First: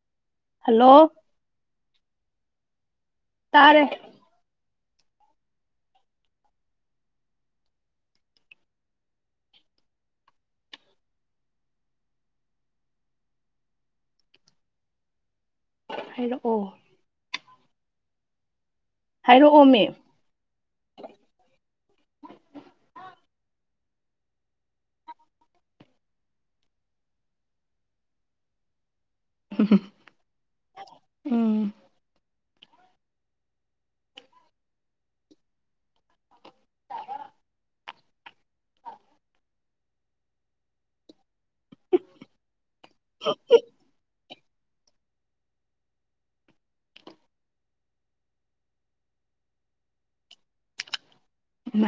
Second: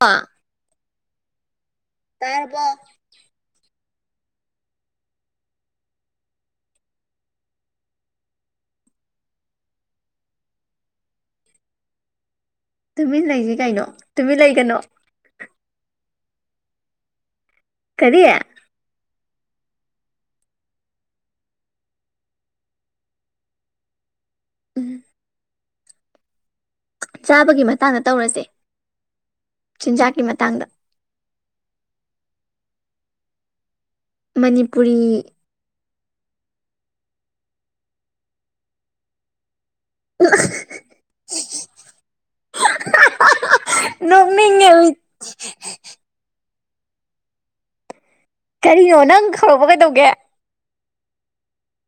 ꯑ [unintelligible] ꯍꯜꯂꯣ ꯇꯔꯕꯣ ꯇꯥꯔꯦ꯫ ꯇꯨꯃꯤꯟ ꯂꯩꯁꯤ ꯀꯩꯅꯣ ꯇꯨꯃꯤꯟ ꯂꯩꯒꯅꯣ ꯍꯥꯏꯔꯛꯑꯣ ꯀꯔꯤ ꯍꯥꯏꯔꯛꯑꯣꯅꯦ ꯎꯝ ꯆꯥꯕꯒꯤ ꯃꯇꯥꯡꯗ ꯇꯧꯔꯁꯦ ꯆꯤꯟꯖꯥꯛꯀꯤ ꯃꯇꯥꯡꯗ ꯎꯝ ꯃꯅꯤꯄꯨꯔꯤ [unintelligible] [unintelligible] ꯅꯣꯡꯃꯤ ꯀꯔꯤꯅꯣ ꯅꯪ ꯍꯧꯔꯛꯄ ꯀꯩꯗꯧꯒꯦ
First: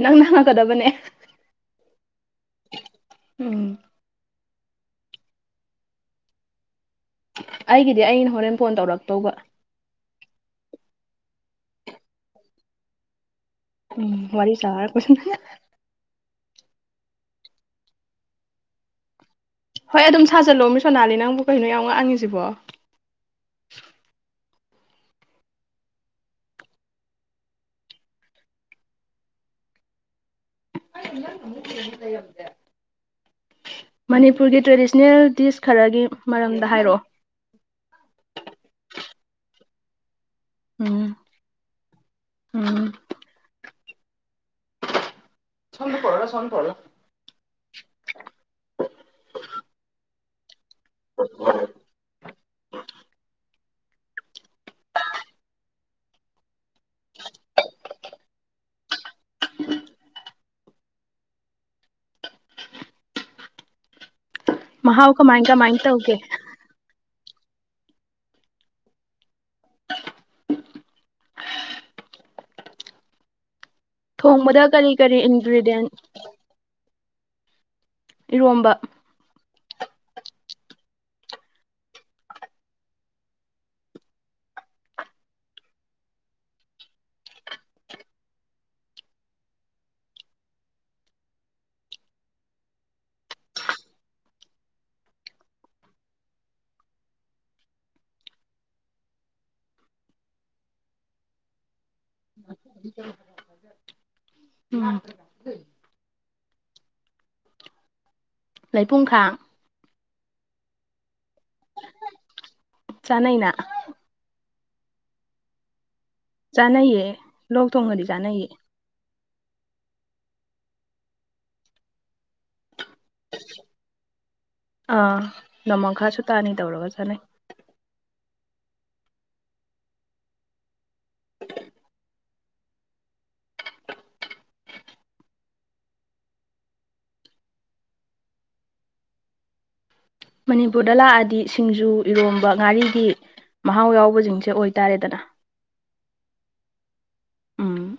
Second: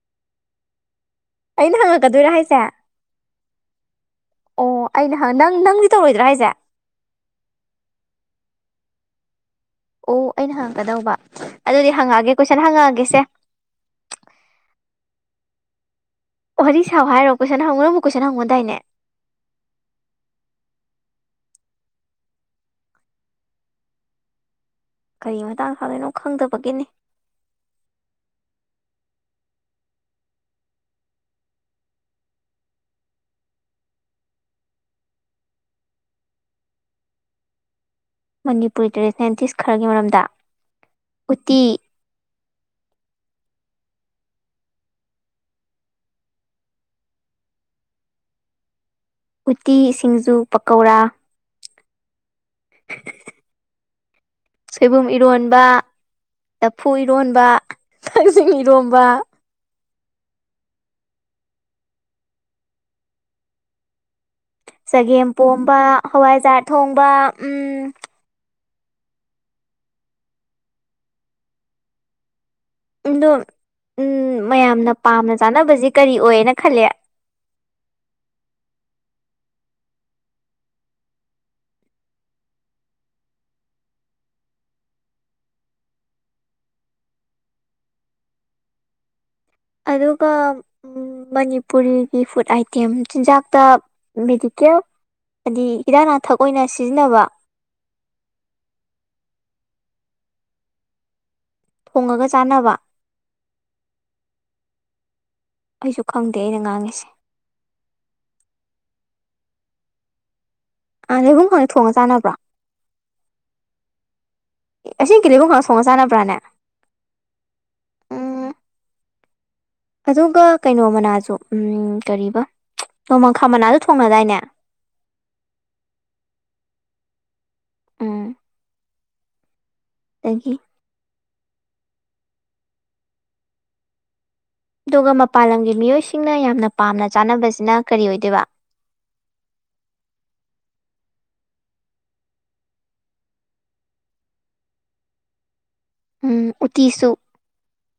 ꯅꯪꯅ ꯍꯪꯀꯗꯕꯅꯦ ꯑꯩꯅ ꯍꯪꯉꯛꯀꯗꯣꯏꯔꯥ ꯍꯥꯏꯁꯦ ꯎꯝ ꯑꯣ ꯑꯩꯅ ꯍꯪ ꯅꯪ ꯅꯪꯗꯤ ꯇꯧꯔꯣꯏꯗ꯭ꯔꯥ ꯍꯥꯏꯁꯦ ꯑꯩꯒꯤꯗꯤ ꯑꯩꯅ ꯍꯣꯔꯦꯟ ꯐꯣꯟ ꯇꯧꯔꯛꯇꯧꯕ ꯑꯣ ꯑꯩꯅ ꯍꯪꯒꯗꯧꯕ ꯑꯗꯨꯗꯤ ꯍꯪꯉꯛꯑꯒꯦ ꯀꯣꯏꯁꯟ ꯍꯪꯉꯛꯑꯒꯦꯁꯦ ꯎꯝ ꯋꯥꯔꯤ ꯁꯥꯔ ꯀꯣꯏꯁꯟꯁꯤꯅ ꯑꯣ ꯍꯧꯛ ꯁꯥꯎ ꯍꯥꯏꯔꯣ ꯀꯣꯏꯁꯟ ꯍꯪꯉꯨ ꯀꯣꯏꯟꯪꯉꯨꯗꯥꯏꯅꯦ ꯍꯣꯏ ꯑꯗꯨꯝ ꯁꯥꯖꯜꯂꯣꯃꯦ ꯃꯁꯣꯅꯥꯂꯤ ꯅꯪꯕꯨ ꯀꯩꯅꯣ ꯌꯥꯝ ꯉꯥꯡꯉꯤꯁꯤꯕꯣ ꯀꯔꯤ ꯃꯇꯥꯡ ꯁꯥꯥꯗꯣꯏꯅꯣ ꯈꯪꯗꯕꯒꯤꯅꯤ ꯅ ꯀꯗꯦ ꯑꯣꯏꯗꯦ ꯃꯅꯤꯄꯨꯔꯒꯤ ꯇ꯭ꯔꯦꯗꯤꯁꯅꯦꯜ ꯗꯤꯁ ꯈꯔꯒꯤ ꯃꯔꯝꯗ ꯍꯥꯏꯔꯛꯑꯣ ꯃꯅꯤꯄꯨꯔꯤꯗꯔꯤ ꯁꯥꯏꯟꯇꯤꯁ ꯈꯔꯒꯤ ꯃꯔꯝꯗ ꯎꯝ ꯎꯠꯇꯤ ꯎꯝ ꯁꯣꯟꯗ ꯄꯣꯔꯅꯨ ꯁꯣꯝꯗ ꯄꯣꯔꯂ ꯎꯇꯤ ꯁꯤꯡꯖꯨ ꯄꯀꯧꯔꯥ ꯎ [unintelligible] ꯁꯣꯏꯕꯨꯝ ꯏꯔꯣꯟꯕ ꯂꯐꯨ ꯏꯔꯣꯟꯕ ꯀꯛꯖꯤꯡ ꯏꯔꯣꯝꯕ ꯃꯍꯥꯎ ꯆꯒꯦꯝ ꯀꯃꯥꯏ ꯀꯃꯥꯏ ꯄꯣꯝꯕ ꯇꯧꯒꯦ ꯍꯋꯥꯏꯖꯥꯔ ꯊꯣꯡꯕ ꯎꯝ ꯑꯗꯣ ꯊꯣꯡꯕꯗ ꯀꯔꯤ ꯃꯌꯥꯝꯅ ꯀꯔꯤ ꯄꯥꯝꯅ ꯏꯟꯒ꯭ꯔꯤꯗꯤꯌꯦꯟ ꯆꯥꯅꯕꯁꯦ ꯀꯔꯤ ꯑꯣꯏꯌꯦꯅ ꯈꯜꯂꯦ ꯏꯔꯣꯝꯕ ꯑꯗ ꯀ ꯃꯅꯤꯄꯨꯔꯤꯒꯤ ꯐꯨꯗ ꯑꯥꯏꯇꯦꯝ ꯆꯤꯟꯖꯥꯛꯇ ꯃꯦꯗꯤꯀꯦꯜ ꯍꯥꯏꯗꯤ ꯏꯤꯔꯥꯛ ꯂꯅꯥꯊꯛ ꯑꯣꯏꯅ ꯁꯤꯖꯤꯟꯅꯕ ꯊꯣꯡꯉꯒ ꯆꯥꯟꯅꯕ ꯎꯝ ꯎꯝ ꯑꯩꯁꯨ ꯈꯪꯗꯦ ꯑꯩꯅ ꯉꯥꯡꯉꯤꯁꯦ ꯂꯩꯄꯨꯡꯈꯥ ꯑꯥ ꯂꯩꯄꯨꯡꯋꯥꯁꯦ ꯊꯣꯡꯉ ꯆꯥꯅꯕ꯭ꯔꯣ ꯆꯥꯅꯩꯅ ꯏꯁꯤꯡꯀꯤ ꯂꯩꯕꯨꯡ ꯈꯥꯡ ꯊꫭꯡꯉ ꯆꯥꯟꯅꯕ꯭ꯔꯥꯅꯦ ꯆꯥꯅꯩꯌꯦ ꯂꯣꯛ ꯊꯣꯡꯒꯗꯤ ꯆꯥꯅꯩꯌꯦ ꯑꯗꯨꯒ ꯀꯩꯅꯣ ꯃꯅꯥꯁꯨ ꯎꯝ ꯀꯔꯤꯕ ꯅꯣꯡꯃꯈꯥ ꯃꯅꯥꯁꯨ ꯊꯣꯡꯅꯗꯥꯏꯅꯦ ꯑꯥ ꯅꯣꯡꯃ ꯈꯥꯁꯨ ꯇꯥꯅꯤ ꯇꯧꯔꯒ ꯆꯠꯅꯩ ꯎꯝ ꯑꯗꯒꯤ ꯑꯗꯨꯒ ꯃꯄꯥꯟ ꯂꯝꯒꯤ ꯃꯤꯑꯣꯏꯁꯤꯡꯅ ꯌꯥꯝꯅ ꯄꯥꯝꯅ ꯆꯥꯅꯕꯁꯤꯅ ꯀꯔꯤ ꯑꯣꯏꯗꯣꯏꯕ ꯃꯅꯤꯄꯨꯔꯗ ꯂꯥꯛꯑꯗꯤ ꯁꯤꯡꯖꯨ ꯏꯔꯣꯝꯕ ꯉꯥꯔꯤꯒꯤ ꯃꯍꯥꯎ ꯌꯥꯎꯕꯁꯤꯡꯁꯦ ꯑꯣꯏꯇꯥꯔꯦꯗꯅ ꯎ ꯎꯇꯤꯁꯨ ꯎꯝ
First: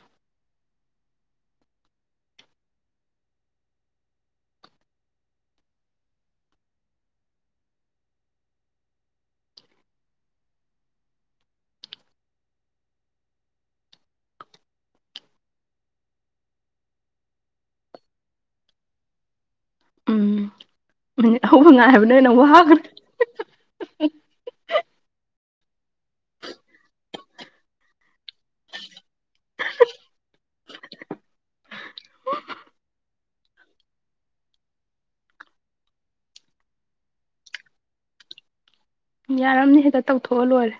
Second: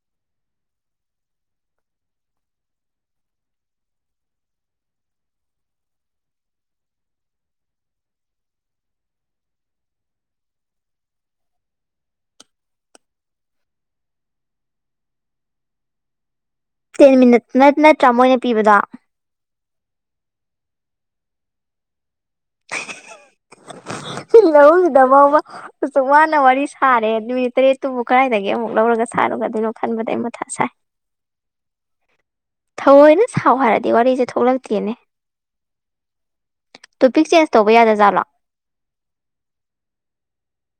ꯇꯦꯟ ꯃꯤꯅꯠ ꯅꯠ ꯅꯠꯇ꯭ꯔꯥ ꯃꯣꯏꯅ ꯄꯤꯕꯗꯣ ꯎꯝ ꯃꯤꯅꯤꯠ ꯍꯧꯕ ꯉꯥꯏꯕꯅ ꯍꯦꯟꯅ ꯋꯥꯒ꯭ꯔꯦ [unintelligible] ꯃꯔꯣꯜ ꯁꯤꯗ ꯕꯥꯎꯕ ꯑꯁꯨꯛ ꯋꯥꯅ ꯋꯥꯔꯤ ꯁꯥꯔꯦ ꯅꯨꯃꯤꯠ ꯇꯔꯦꯠꯇꯨꯕꯨ ꯀꯗꯥꯏꯗꯒꯤ ꯑꯃꯨꯛ ꯂꯧꯔꯒ ꯁꯥꯔꯨꯒꯗꯣꯏꯅꯣ ꯈꯟꯕꯗ ꯑꯩ ꯃꯊꯥ ꯁꯥꯏ ꯊꯑꯣꯏꯅ ꯁꯥꯎ ꯍꯥꯏꯔꯗꯤ ꯋꯥꯔꯤꯖꯦ ꯊꯣꯛꯂꯛꯇꯦꯅꯦ ꯇꯣꯄꯤꯛ ꯆꯦꯟꯖ ꯇꯧꯕ ꯌꯥꯗꯖꯥꯠꯂꯣ ꯌꯥꯔꯝꯅꯤ ꯍꯦꯛꯇ ꯇꯧꯊꯣꯛꯑ ꯂꯣꯏꯔꯦ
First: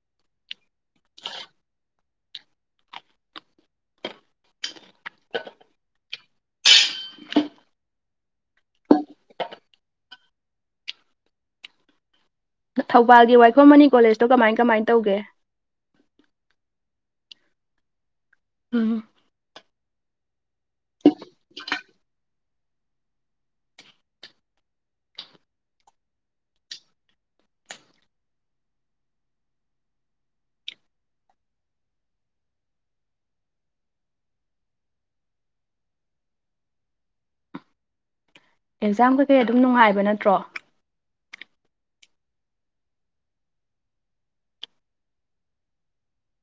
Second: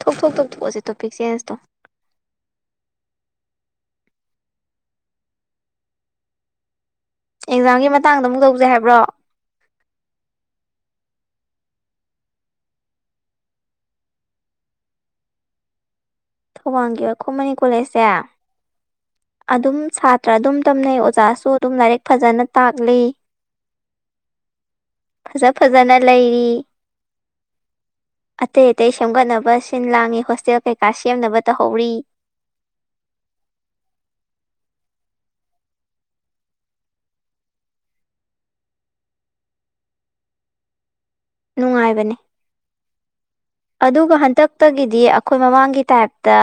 ꯊꯣꯛꯊꯣꯛ ꯇꯧꯊꯣꯛꯑꯁꯤ ꯇꯣꯄꯤꯛ ꯆꯦꯟꯖ ꯇꯣ ꯑꯦꯛꯖꯥꯝꯒꯤ ꯃꯇꯥꯡꯗ ꯑꯃꯨꯛ ꯇꯧꯖꯩ ꯍꯥꯏꯕ꯭ꯔꯣ ꯊꯧꯕꯥꯜꯒꯤ ꯋꯥꯏꯈꯣꯝ ꯃꯅꯤ ꯀꯣꯂꯦꯖꯇꯣ ꯀꯃꯥꯏ ꯀꯃꯥꯏ ꯇꯧꯒꯦ ꯊꯧꯕꯥꯜꯒꯤ ꯋꯥꯏꯈꯣꯝ ꯃꯅꯤ ꯀꯣꯂꯦꯖꯁꯦ ꯎꯝ ꯑꯗꯨꯝ ꯁꯥꯇ꯭ꯔ ꯑꯗꯨꯝ ꯇꯝꯅꯩ ꯑꯣꯖꯥꯁꯨ ꯑꯗꯨꯝ ꯂꯥꯏꯔꯤꯛ ꯐꯖꯅ ꯇꯥꯛꯂꯤ ꯐꯖ ꯐꯖꯅ ꯂꯩꯔꯤ ꯑꯇꯩ ꯑꯇꯩ ꯁꯦꯝꯒꯠꯅꯕ ꯁꯤꯟ ꯂꯥꯡꯉꯤ ꯍꯣꯁꯇꯦꯜ ꯀꯩꯀꯥ ꯁꯦꯝꯅꯕ ꯇꯧꯍꯧꯔꯤ ꯑꯦꯛꯖꯥꯝ ꯀꯩꯀꯩ ꯑꯗꯨꯝ ꯅꯨꯡꯉꯥꯏꯕ ꯅꯠꯇ꯭ꯔꯣ ꯅꯨꯡꯉꯥꯏꯕꯅꯦ ꯑꯗꯨꯒ ꯍꯟꯗꯛꯇꯒꯤꯗꯤ ꯑꯈꯣꯏ ꯃꯃꯥꯡꯒꯤ ꯇꯥꯏꯞꯇ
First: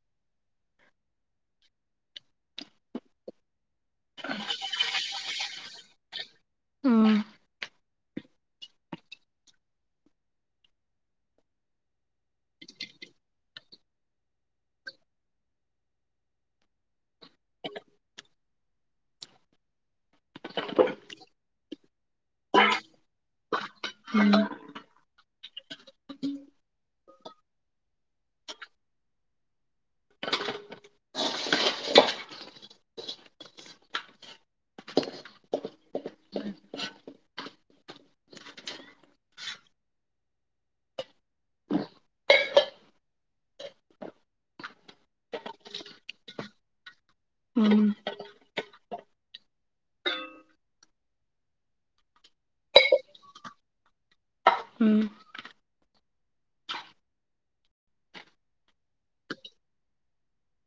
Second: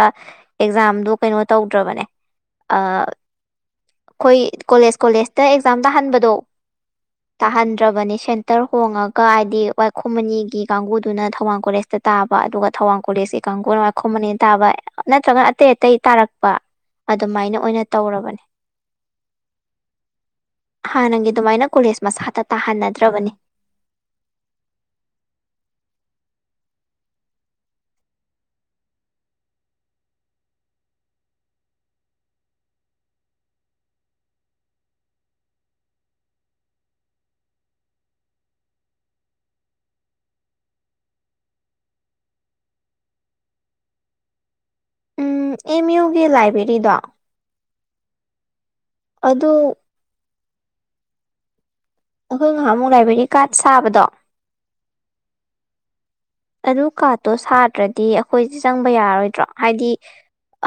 ꯑꯦꯛꯖꯥꯝꯗꯣ ꯀꯩꯅꯣ ꯇꯧꯗ꯭ꯔꯕꯅꯦ ꯑ ꯑꯈꯣꯏ ꯀꯣꯂꯦꯖ ꯀꯣꯂꯦꯖꯇ ꯑꯦꯛꯖꯥꯝ ꯇꯥꯍꯟꯕꯗꯣ ꯎꯝ ꯇꯥꯍꯟꯗ꯭ꯔꯕꯅꯤ ꯁꯦꯟꯇꯔ ꯍꯣꯡꯉꯒ ꯍꯥꯏꯗꯤ ꯋꯥꯏꯈꯣꯝ ꯃꯅꯤꯒꯤ ꯀꯥꯡꯕꯨꯗꯨꯅ ꯊꯧꯕꯥꯜ ꯀꯣꯂꯦꯖ ꯇ ꯇꯥꯕ ꯑꯗꯨꯒ ꯊꯧꯋꯥꯡ ꯀꯣꯂꯦꯖꯀꯤ ꯀꯥꯡꯒꯨꯅ ꯋꯥꯥꯏꯈꯣꯝ ꯃꯅꯤꯗ ꯇꯥꯕ ꯅꯠꯇ꯭ꯔꯒꯅ ꯑꯇꯩ ꯑꯇꯩ ꯇꯥꯔꯛꯄ ꯑꯗꯨꯃꯥꯏꯅ ꯑꯣꯏꯅ ꯇꯧꯔꯕꯅꯦ ꯍꯥꯟꯅꯒꯤ ꯑꯗꯨꯃꯥꯏꯅ ꯀꯣꯂꯦꯖ ꯃꯁꯥꯗ ꯇꯥꯍꯟꯅꯗ꯭ꯔꯕꯅꯤ ꯎꯝ ꯎꯝ ꯑꯦꯝ ꯌꯨꯒꯤ ꯂꯥꯏꯕ꯭ꯔꯦꯔꯤꯗꯣ ꯎꯝ ꯑꯗꯨ ꯑꯈꯣꯏ ꯉꯍꯥꯟꯃꯨꯛ ꯂꯥꯏꯕ꯭ꯔꯦꯔꯤ ꯀꯥꯔꯗ ꯁꯥꯕꯗꯣ ꯎꯝ ꯑꯗꯨ ꯀꯥꯔꯠꯇꯣ ꯁꯥꯗ꯭ꯔꯗꯤ ꯑꯈꯣꯏꯖꯦ ꯆꯪꯕ ꯌꯥꯔꯔꯣꯏꯗ꯭ꯔꯣ ꯍꯥꯏꯗꯤ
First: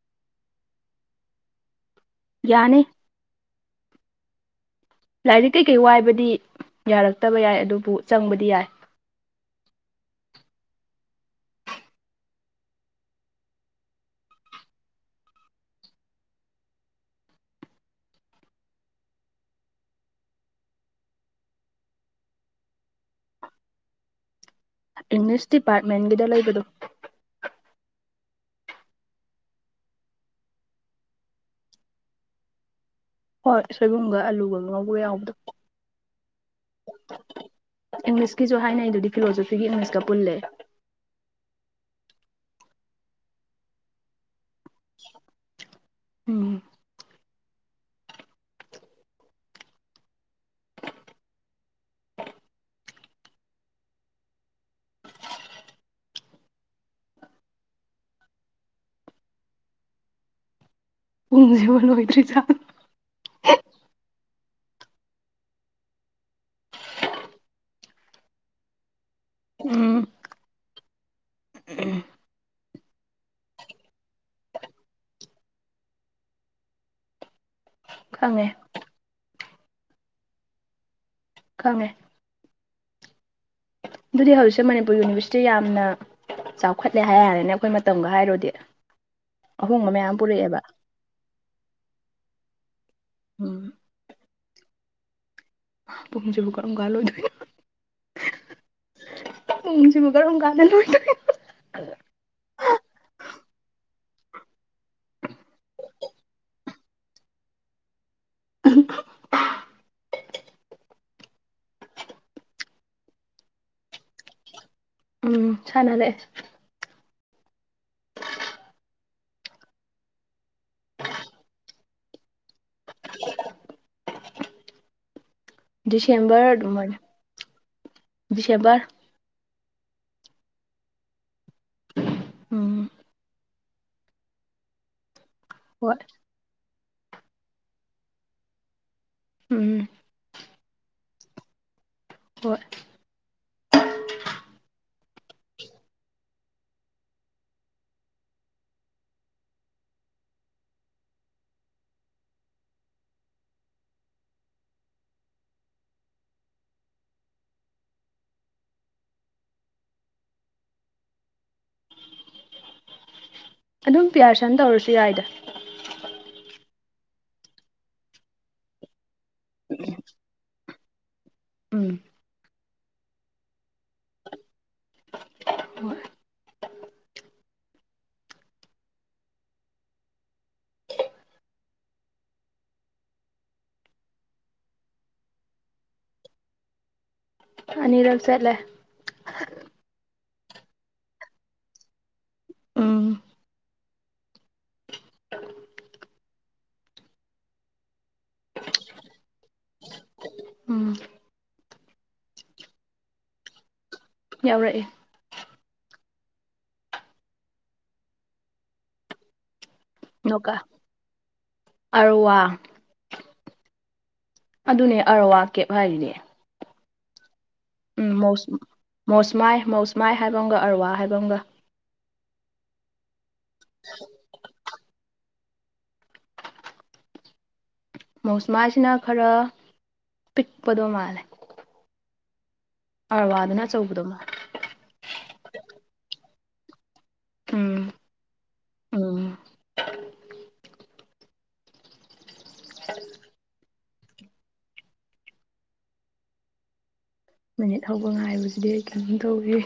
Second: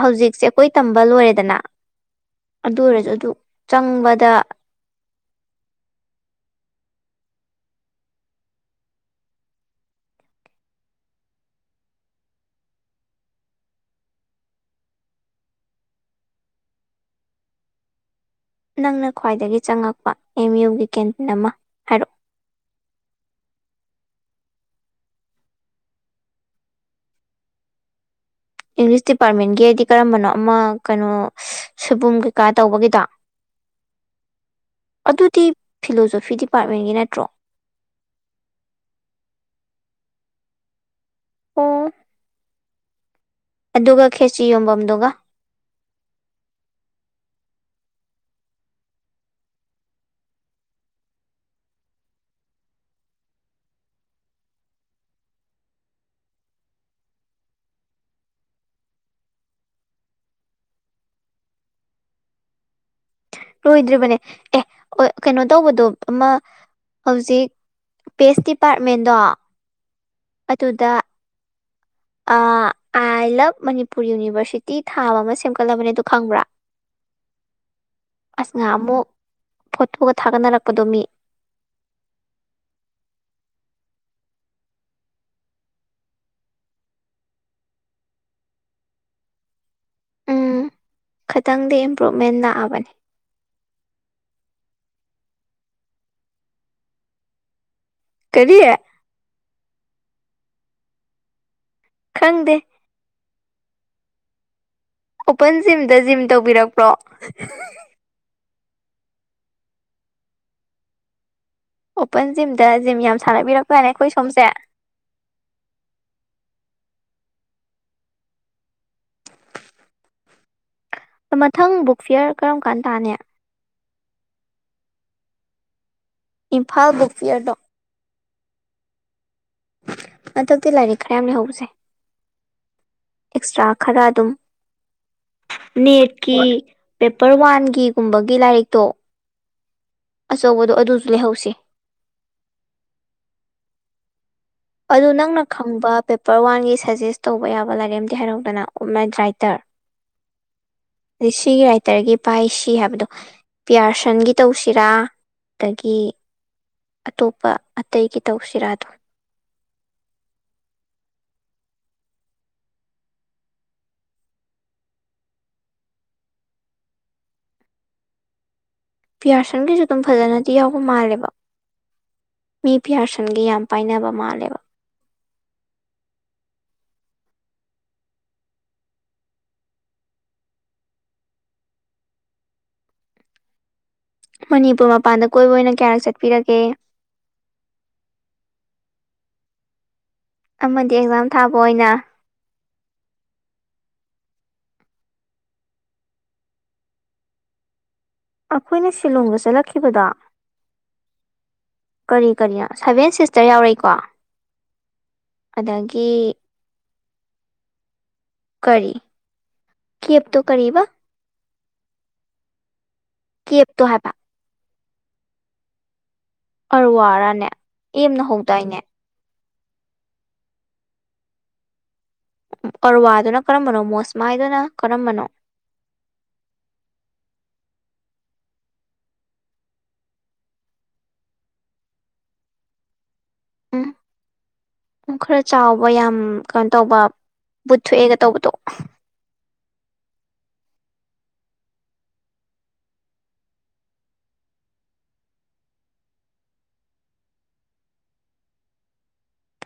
ꯍꯨꯖꯤꯛꯁꯦ ꯑꯈꯣꯏ ꯇꯝꯕ ꯂꯣꯏꯔꯦꯗꯅ ꯑꯗꯨ ꯌꯥꯅꯤ ꯑꯣꯏꯔꯖꯨ ꯑꯗꯨ ꯆꯪꯕꯗ ꯂꯥꯏꯔꯤꯛ ꯀꯩꯀꯩ ꯋꯥꯏꯕꯗꯤ ꯌꯥꯔꯛꯇꯕ ꯌꯥꯏ ꯑꯗꯨꯕꯨ ꯆꯪꯕꯗꯤ ꯌꯥꯏ ꯅꯪꯅ ꯈ꯭ꯋꯥꯏꯗꯒꯤ ꯆꯪꯉꯛꯄ ꯑꯦꯝ ꯌꯨꯒꯤ ꯀꯦꯟꯇꯤꯟ ꯑꯃ ꯍꯥꯏꯔꯛꯑꯣ ꯏꯪꯂꯤꯁ ꯗꯤꯄꯥꯔꯠꯃꯦꯟꯒꯤꯗ ꯂꯩꯕꯗꯨ ꯏꯪꯂꯤꯁ ꯗꯤꯄꯥꯔꯠꯃꯦꯟꯒꯤ ꯍꯥꯏꯗꯤ ꯀꯔꯝꯕꯅꯣ ꯑꯃ ꯀꯩꯅꯣ ꯁꯣꯏꯕꯨꯝ ꯀꯩꯀꯥ ꯇꯧꯕꯒꯤꯗꯣ ꯍꯣꯏ ꯁꯣꯏꯕꯨꯝꯒ ꯑꯂꯨꯒ ꯉꯧꯕꯒ ꯌꯥꯎꯕꯗꯣ ꯑꯗꯨꯗꯤ ꯐꯤꯂꯣꯖꯣꯐꯤ ꯗꯤꯄꯥꯔꯠꯃꯦꯟꯒꯤ ꯅꯠꯇ꯭ꯔꯣ ꯏꯪꯂꯤꯁꯀꯤꯁꯨ ꯍꯥꯏꯅꯩꯗꯨꯗꯤ ꯐꯤꯂꯣꯖꯣꯐꯤꯒ ꯏꯪꯂꯤꯁꯀ ꯄꯨꯜꯂꯦ ꯑꯣ ꯑꯗꯨꯒ ꯈꯦꯆꯤ ꯌꯣꯟꯕꯝꯗꯨꯒ ꯎꯝ ꯄꯨꯡꯖꯤꯕꯨ ꯂꯣꯏꯗ꯭ꯔꯤꯖꯥꯠꯂꯣ ꯂꯣꯏꯗ꯭ꯔꯤꯕꯅꯦ ꯑꯦ ꯑꯣꯏ ꯀꯩꯅꯣ ꯇꯧꯕꯗꯣ ꯑꯃ ꯍꯧꯖꯤꯛ ꯄꯦꯁ ꯗꯤꯄꯥꯔꯠꯃꯦꯟꯗꯣ ꯑꯗꯨꯗ ꯎꯝ ꯑꯥ ꯑꯥꯏ ꯂꯕ ꯃꯅꯤꯄꯨꯔ ꯌꯨꯅꯤꯚꯔꯁꯤꯇꯤ ꯊꯥꯕ ꯑꯃ ꯁꯦꯝꯒꯠꯂꯕꯅꯦ ꯑꯗꯨ ꯈꯪꯕ꯭ꯔꯥ ꯈꯪꯉꯦ ꯑꯁ ꯉꯍꯥꯟꯃꯨꯛ ꯐꯣꯇꯣꯒ ꯊꯥꯒꯠꯅꯔꯛꯄꯗꯣ ꯃꯤ ꯈꯪꯉꯦ ꯑꯗꯨꯗꯤ ꯍꯧꯖꯤꯛꯁꯦ ꯃꯅꯤꯄꯨꯔ ꯌꯨꯅꯤꯚꯔꯁꯤꯇꯤ ꯌꯥꯝꯅ ꯆꯥꯎꯈꯠꯂꯦ ꯍꯥꯏꯌꯥꯔꯦꯅꯦ ꯑꯈꯣꯏ ꯃꯇꯝꯒ ꯍꯥꯏꯔꯨꯔꯗꯤ ꯑꯍꯣꯡꯕ ꯃꯌꯥꯝ ꯎꯝ ꯄꯨꯔꯛꯑꯦꯕ ꯈꯇꯪꯗꯤ ꯏꯝꯄ꯭ꯨꯔꯚꯃꯦꯟ ꯂꯥꯛꯑꯕꯅꯦ ꯎꯝ ꯄꯨꯡꯖꯤꯕꯨ ꯀꯔꯝꯀꯥꯟ ꯂꯣꯏꯗꯣꯏꯅꯣ꯫ [unintelligible] ꯀꯔꯤ꯫ ꯎꯨꯡꯁꯤꯕꯨ ꯀꯔꯝ ꯀꯥꯟꯅ ꯂꯣꯏꯗꫭꯏ꯫ [unintelligible] ꯈꯪꯗꯦ꯫ ꯑꯣꯄꯟ ꯖꯤꯝꯗ ꯖꯤꯝ ꯇꯧꯕꯤꯔꯛꯄ꯭ꯔꯣ꯫ [unintelligible] ꯑꯣꯄꯟ ꯖꯤꯝꯗ ꯖꯤꯝ ꯌꯥꯝ ꯁꯥꯟꯅꯕꯤꯔꯛꯄꯔꯅꯦ ꯑꯈꯣꯏ ꯁꯣꯝꯁꯦ꯫ ꯎꯝ ꯁꯥꯟꯅꯔꯛꯑꯦ꯫ ꯃꯊꯪ ꯕꯨꯛ ꯐꯤꯌꯦꯔ ꯀꯔꯝ ꯀꯥꯟ ꯇꯥꯅꯤ꯫ ꯗꯤꯁꯦꯝꯕꯔ ꯏꯝꯐꯥꯜ ꯑꯗꯨꯝꯅꯤ ꯕꯨꯛ ꯐꯤꯌꯔꯗꯣ ꯗꯤꯁꯦꯝꯕꯔ꯫ ꯍꯟꯗꯛꯇꯤ ꯂꯥꯏꯔꯤꯛ ꯈꯔ ꯌꯥꯝ ꯂꯩꯍꯧꯕꯁꯦ꯫ ꯎꯝ꯫ ꯑꯦꯛꯁꯇ꯭ꯔꯥ ꯈꯔ ꯑꯗꯨꯝ ꯍꯣꯏ ꯅꯦꯠꯀꯤ ꯄꯦꯄꯔ ꯋꯥꯟꯒꯤꯒꯨꯝꯕꯒꯤ ꯂꯥꯏꯔꯤꯛꯇꯣ ꯎꯝ꯫ ꯑꯆꯧꯕꯗꯣ ꯑꯗꯨꯁꯨ ꯂꯩꯍꯧꯁꯦ꯫ ꯍꯣꯏ꯫ ꯑꯗꯨ ꯅꯪꯅ ꯈꯪꯕ ꯄꯦꯄꯔ ꯋꯥꯟꯒꯤ ꯁꯖꯦꯁ ꯇꯧꯕ ꯌꯥꯕ ꯂꯥꯏꯔꯤꯛ ꯑꯝꯗꯤ ꯍꯥꯏꯔꯧꯗꯅ ꯑꯣꯞꯃꯗ꯭ꯔꯥꯏꯇꯔ꯫ ꯗ ꯁꯤꯒꯤ ꯔꯥꯏꯇꯔꯒꯤ ꯄꯥꯏ ꯁꯤ ꯍꯥꯏꯕꯗꯣ ꯄꯤꯌꯥꯔꯁꯟꯒꯤ ꯇꯧꯁꯤꯔꯥ ꯑꯗꯒꯤ ꯑꯇꯣꯞꯄ ꯑꯇꯩꯒꯤ ꯇꯧꯁꯤꯔꯥꯗꯣ꯫ ꯑꯗꯨꯝ ꯄꯤꯌꯥꯔꯁꯟ ꯇꯧꯔꯁꯨ ꯌꯥꯏꯗ꯫ ꯄꯤꯌꯥꯔꯁꯟꯒꯤꯁꯨ ꯑꯗꯨꯝ ꯐꯖꯅꯗꯤ ꯌꯥꯎꯕ ꯃꯥꯜꯂꯦꯕ꯫ ꯎꯝ꯫ ꯃꯤ ꯄꯤꯌꯥꯥꯔꯁꯟꯒꯤ ꯌꯥꯝ ꯄꯥꯏꯅꯕ ꯃꯥꯜꯂꯦꯕ꯫ ꯍꫭꯏ꯫ ꯃꯅꯤꯄꯨꯔ ꯃꯄꯥꯟꯗ ꯀꯣꯏꯕ ꯑꯣꯏꯅ ꯀꯌꯥꯔꯛ ꯆꯠꯄꯤꯔꯒꯦ꯫ ꯑꯅꯤꯔꯛ ꯆꯠꯂꯦ꯫ ꯑꯃꯗꯤ ꯑꯦꯛꯖꯥꯝ ꯊꯥꯕ ꯑꯣꯏꯅ꯫ ꯎꯝ꯫ [unintelligible] ꯑꯈꯣꯏꯅ ꯁꯤꯂꯣꯡꯒ ꯆꯠꯂꯛꯈꯤꯕꯗꯣ ꯎꯝ ꯀꯔꯤ ꯀꯔꯤ ꯁꯚꯦꯟ ꯁꯤꯁꯇꯔ ꯌꯥꯎꯔꯤꯀꯣ꯫ ꯌꯥꯎꯔꯛꯑꯦ꯫ ꯑꯗꯒꯤ ꯀꯔꯤ꯫ ꯀꯦꯞꯇꯣ ꯅꫭꯀ ꯀꯔꯤꯕ ꯑꯔꫭꯋꯥ꯫ ꯀꯦꯞꯇꯣ ꯍꯥꯏꯕ꯫ ꯑꯗꯨꯅꯦ ꯑꯔꯋꯥ ꯀꯦꯞ ꯍꯥꯏꯔꯤꯅꯦ꯫ ꯑꯔꫭꯋꯥ ꯔꯅꯦ꯫ ꯎꯝ ꯃꫭꯁ ꯃꯧꯁꯃꯥꯏ ꯃꯧꯁꯃꯥꯏ ꯍꯥꯏꯕ ꯑꯃꯒ ꯑꯔꯋꯥ ꯍꯥꯏꯕ ꯑꯃꯒ꯫ ꯑꯔꯋꯥꯗꯨꯅ ꯀꯔꯝꯕꯅꯣ ꯃꯣꯁꯃꯥꯏꯗꯨꯅ ꯀꯔꯝꯕꯅꯣ꯫ ꯃꯧꯁꯃꯥꯁꯤꯅ ꯈꯔ ꯄꯤꯛꯄꯗꯣ ꯃꯥꯜꯂꯦ꯫ ꯑꯥꯔꯋꯥꯗꯨꯅ ꯑꯆꯧꯕꯗꯣ ꯃꯥ꯫ ꯎ ꯈꯔ ꯆꯥꯎꯕ ꯌꯥꯝ ꯀꯩꯅꯣ ꯇꯧꯕ ꯕꯨꯠ ꯎꯝ ꯊꯣꯛꯑꯦꯒ ꯇꯧꯕꯗꯣ꯫ ꯎꯝ ꯃꯤꯅꯤꯠ ꯍꯧꯕ ꯉꯥꯏꯕꯁꯤꯗꯤ ꯑꯩ ꯀꯩꯅꯣꯝ ꯇꯧꯋꯦ꯫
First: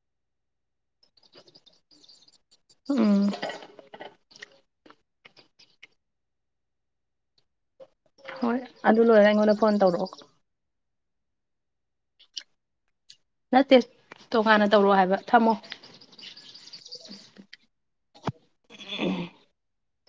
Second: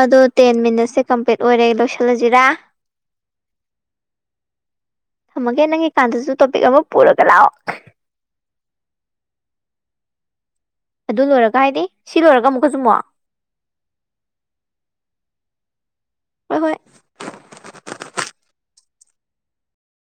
ꯑꯗꯣ ꯇꯦꯟ ꯃꯤꯅꯠꯁꯁꯦ ꯀꯝꯄ꯭ꯂꯤꯠ ꯑꯣꯏꯔꯦ ꯂꯣꯏꯁꯤꯜꯂꯖꯤꯔꯥ꯫ ꯎꯝ꯫ ꯊꯝꯃꯒꯦ ꯅꯪꯒꯤꯀꯥꯟꯗꯁꯨ ꯇꯣꯄꯤꯛ ꯑꯃ ꯄꯨꯔꯒ ꯂꯥꯛꯑꯣ꯫ ꯍꯣꯏ ꯑꯗꯨ ꯂꯣꯏꯔꯒ ꯑꯩꯉꯣꯟꯗ ꯐꯣꯟ ꯇꯧꯔꯛꯑꯣ꯫ ꯑꯗꯨ ꯂꯣꯏꯔꯒ ꯍꯥꯏꯗꯤ ꯁꯤ ꯂꯣꯏꯔꯒ ꯑꯃꯨꯛꯀ ꯆꯨꯃꯣꯛ ꯅꯠꯇꯦ ꯇꯣꯉꯥꯟꯅ ꯇꯧꯔꯣ ꯍꯥꯏꯕ ꯊꯝꯃꯣ ꯍꯣꯏ ꯍꯣꯏ